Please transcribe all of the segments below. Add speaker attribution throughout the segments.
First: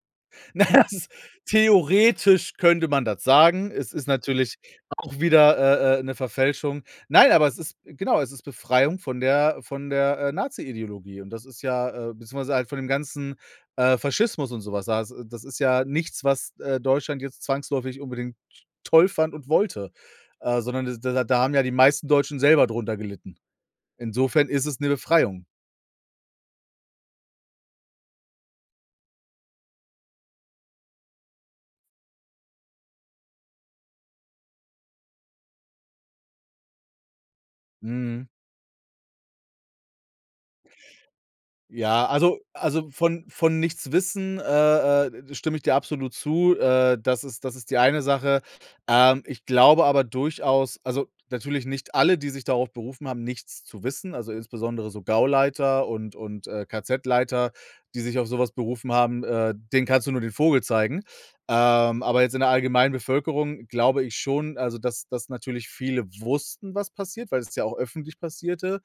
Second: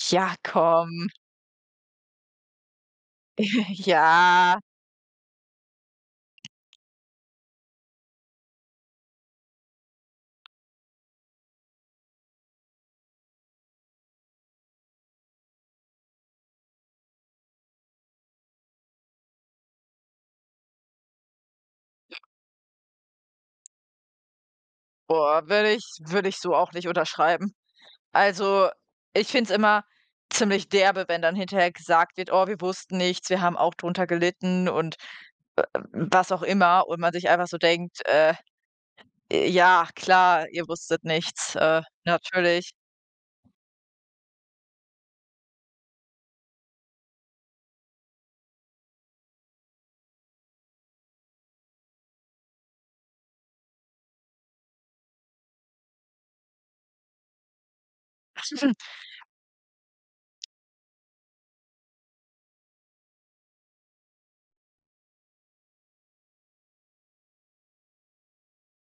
Speaker 1: Ja,
Speaker 2: Na ja, es
Speaker 1: komm.
Speaker 2: ist theoretisch könnte man das sagen. Es ist natürlich
Speaker 1: Ja.
Speaker 2: auch wieder, äh, äh, 'ne Verfälschung. Nein, aber es ist genau, es ist Befreiung von der von der, äh, Nazi-Ideologie und das ist ja äh, beziehungsweise halt von dem ganzen, äh, Faschismus und so was. Das das ist ja nichts, was, äh, Deutschland jetzt zwangsläufig unbedingt toll fand und wollte, äh, sondern das d d da haben ja die meisten Deutschen selber drunter gelitten. Insofern ist es 'ne Befreiung.
Speaker 1: Boah, würde ich würde ich so auch nicht unterschreiben. Also, ich finde es immer ziemlich derbe, wenn dann hinterher gesagt wird: „Oh, wir wussten nichts, wir haben auch drunter gelitten“ und w w was auch immer und man sich einfach so denkt,
Speaker 2: Mhm.
Speaker 1: äh: „Ja klar, ihr wusstet nichts, äh,
Speaker 2: Ja, also
Speaker 1: natürlich.“
Speaker 2: also, von von nichts wissen, äh, äh, stimme ich dir absolut zu. Äh, das ist das ist die eine Sache. Ähm, ich glaube aber durchaus also natürlich nicht alle, die sich darauf berufen haben, nichts zu wissen also insbesondere so Gauleiter und und, äh, KZ-Leiter, die sich auf so was
Speaker 1: [unintelligible]
Speaker 2: berufen haben, äh, denen kannst du nur den Vogel zeigen. Ähm, aber jetzt in der allgemeinen Bevölkerung glaube ich schon, also dass dass natürlich viele wussten, was passiert, weil es ja auch öffentlich passierte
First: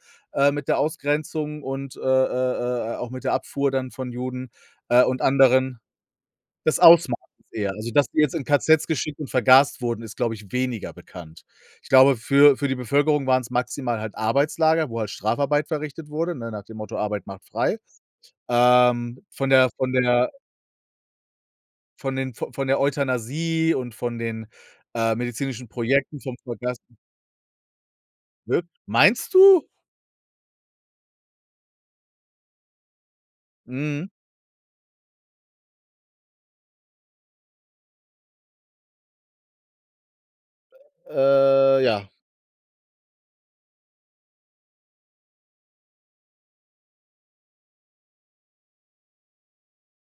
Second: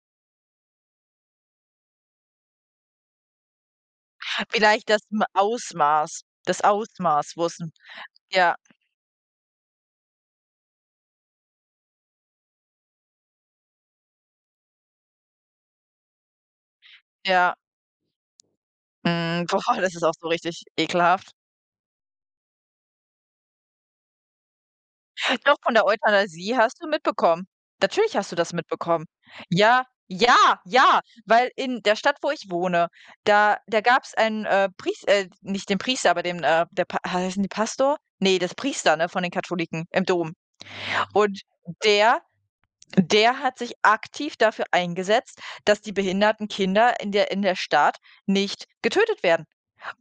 Speaker 2: mit, äh, der Ausgrenzung und, äh, äh, äh, auch mit der Abfuhr dann von Juden,
Speaker 1: Vielleicht das
Speaker 2: äh, und
Speaker 1: M
Speaker 2: anderen.
Speaker 1: Ausmaß das
Speaker 2: Des Ausmaßes,
Speaker 1: Ausmaß,
Speaker 2: eher.
Speaker 1: wussten
Speaker 2: Also, dass die jetzt in
Speaker 1: ja.
Speaker 2: KZs geschickt und vergast wurden, ist, glaube ich, weniger bekannt. Ich glaube, für für die Bevölkerung waren's maximal halt Arbeitslager, wo halt Strafarbeit verrichtet wurde, ne, nach dem Motto Arbeit macht
Speaker 1: Ja.
Speaker 2: frei. Ähm,
Speaker 1: Mhm.
Speaker 2: von der
Speaker 1: Boah,
Speaker 2: von
Speaker 1: das ist auch so
Speaker 2: der
Speaker 1: richtig ekelhaft.
Speaker 2: von den v von der Euthanasie und von den, äh,
Speaker 1: Doch,
Speaker 2: medizinischen
Speaker 1: von der
Speaker 2: Projekten, vom
Speaker 1: Euthanasie hast du
Speaker 2: vergasen
Speaker 1: mitbekommen. Natürlich hast du das
Speaker 2: Wirk
Speaker 1: mitbekommen.
Speaker 2: meinst du?
Speaker 1: Ja, ja, ja, weil in der Stadt, wo ich wohne, da da
Speaker 2: Mhm.
Speaker 1: gab's einen, äh, Pries äh, nicht den Priester, aber dem n äh, der P heißen die Pastor? Ne, das Priester, ne, von den Katholiken, im Dom. Und
Speaker 2: Äh, ja.
Speaker 1: der der hat sich aktiv dafür eingesetzt, dass die behinderten Kinder in der in der Stadt nicht getötet werden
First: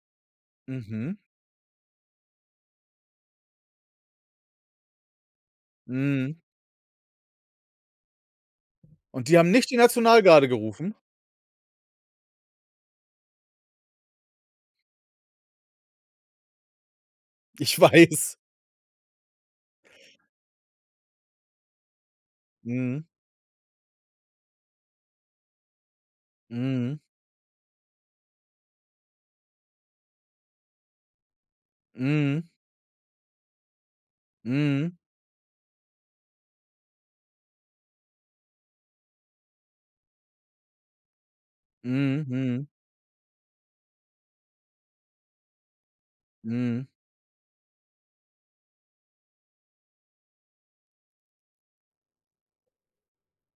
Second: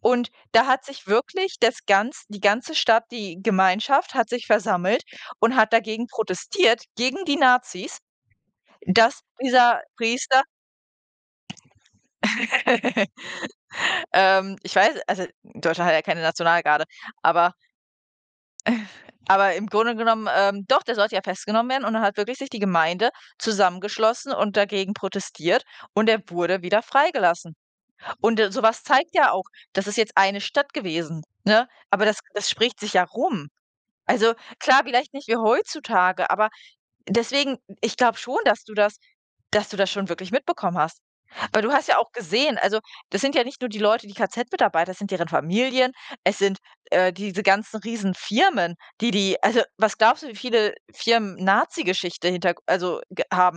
Speaker 1: und da hat sich
Speaker 2: Mhm.
Speaker 1: wirklich das ganz die ganze Stadt die Gemeinschaft hat sich versammelt und hat dagegen
Speaker 2: Mhm.
Speaker 1: protestiert gegen die Nazis, dass
Speaker 2: Und die haben nicht die
Speaker 1: dieser Priester
Speaker 2: Nationalgarde gerufen?
Speaker 1: Ähm, ich weiß also, Deutschland hat ja keine Nationalgarde, aber
Speaker 2: Ich weiß.
Speaker 1: Aber im Grunde genommen, ähm doch, der sollte ja festgenommen werden und dann hat wirklich sich die
Speaker 2: Mhm.
Speaker 1: Gemeinde zusammengeschlossen und dagegen protestiert und er wurde wieder
Speaker 2: Mhm.
Speaker 1: freigelassen. Und, äh, so was zeigt ja auch das ist jetzt eine Stadt gewesen, ne? Aber das
Speaker 2: Mhm.
Speaker 1: das spricht sich ja rum. Also, klar,
Speaker 2: Mhm.
Speaker 1: vielleicht nicht wie heutzutage, aber deswegen ich glaube schon, dass du das dass du das schon wirklich mitbekommen hast. Weil du hast ja auch
Speaker 2: Mhm,
Speaker 1: gesehen
Speaker 2: mhm.
Speaker 1: also das sind ja nicht nur die Leute, die KZ-Mitarbeiter, es sind deren Familien, es sind,
Speaker 2: Mhm.
Speaker 1: äh, diese ganzen Riesenfirmen, die die also, was glaubst du, wie viele Firmen Nazigeschichte Hinterg also g haben?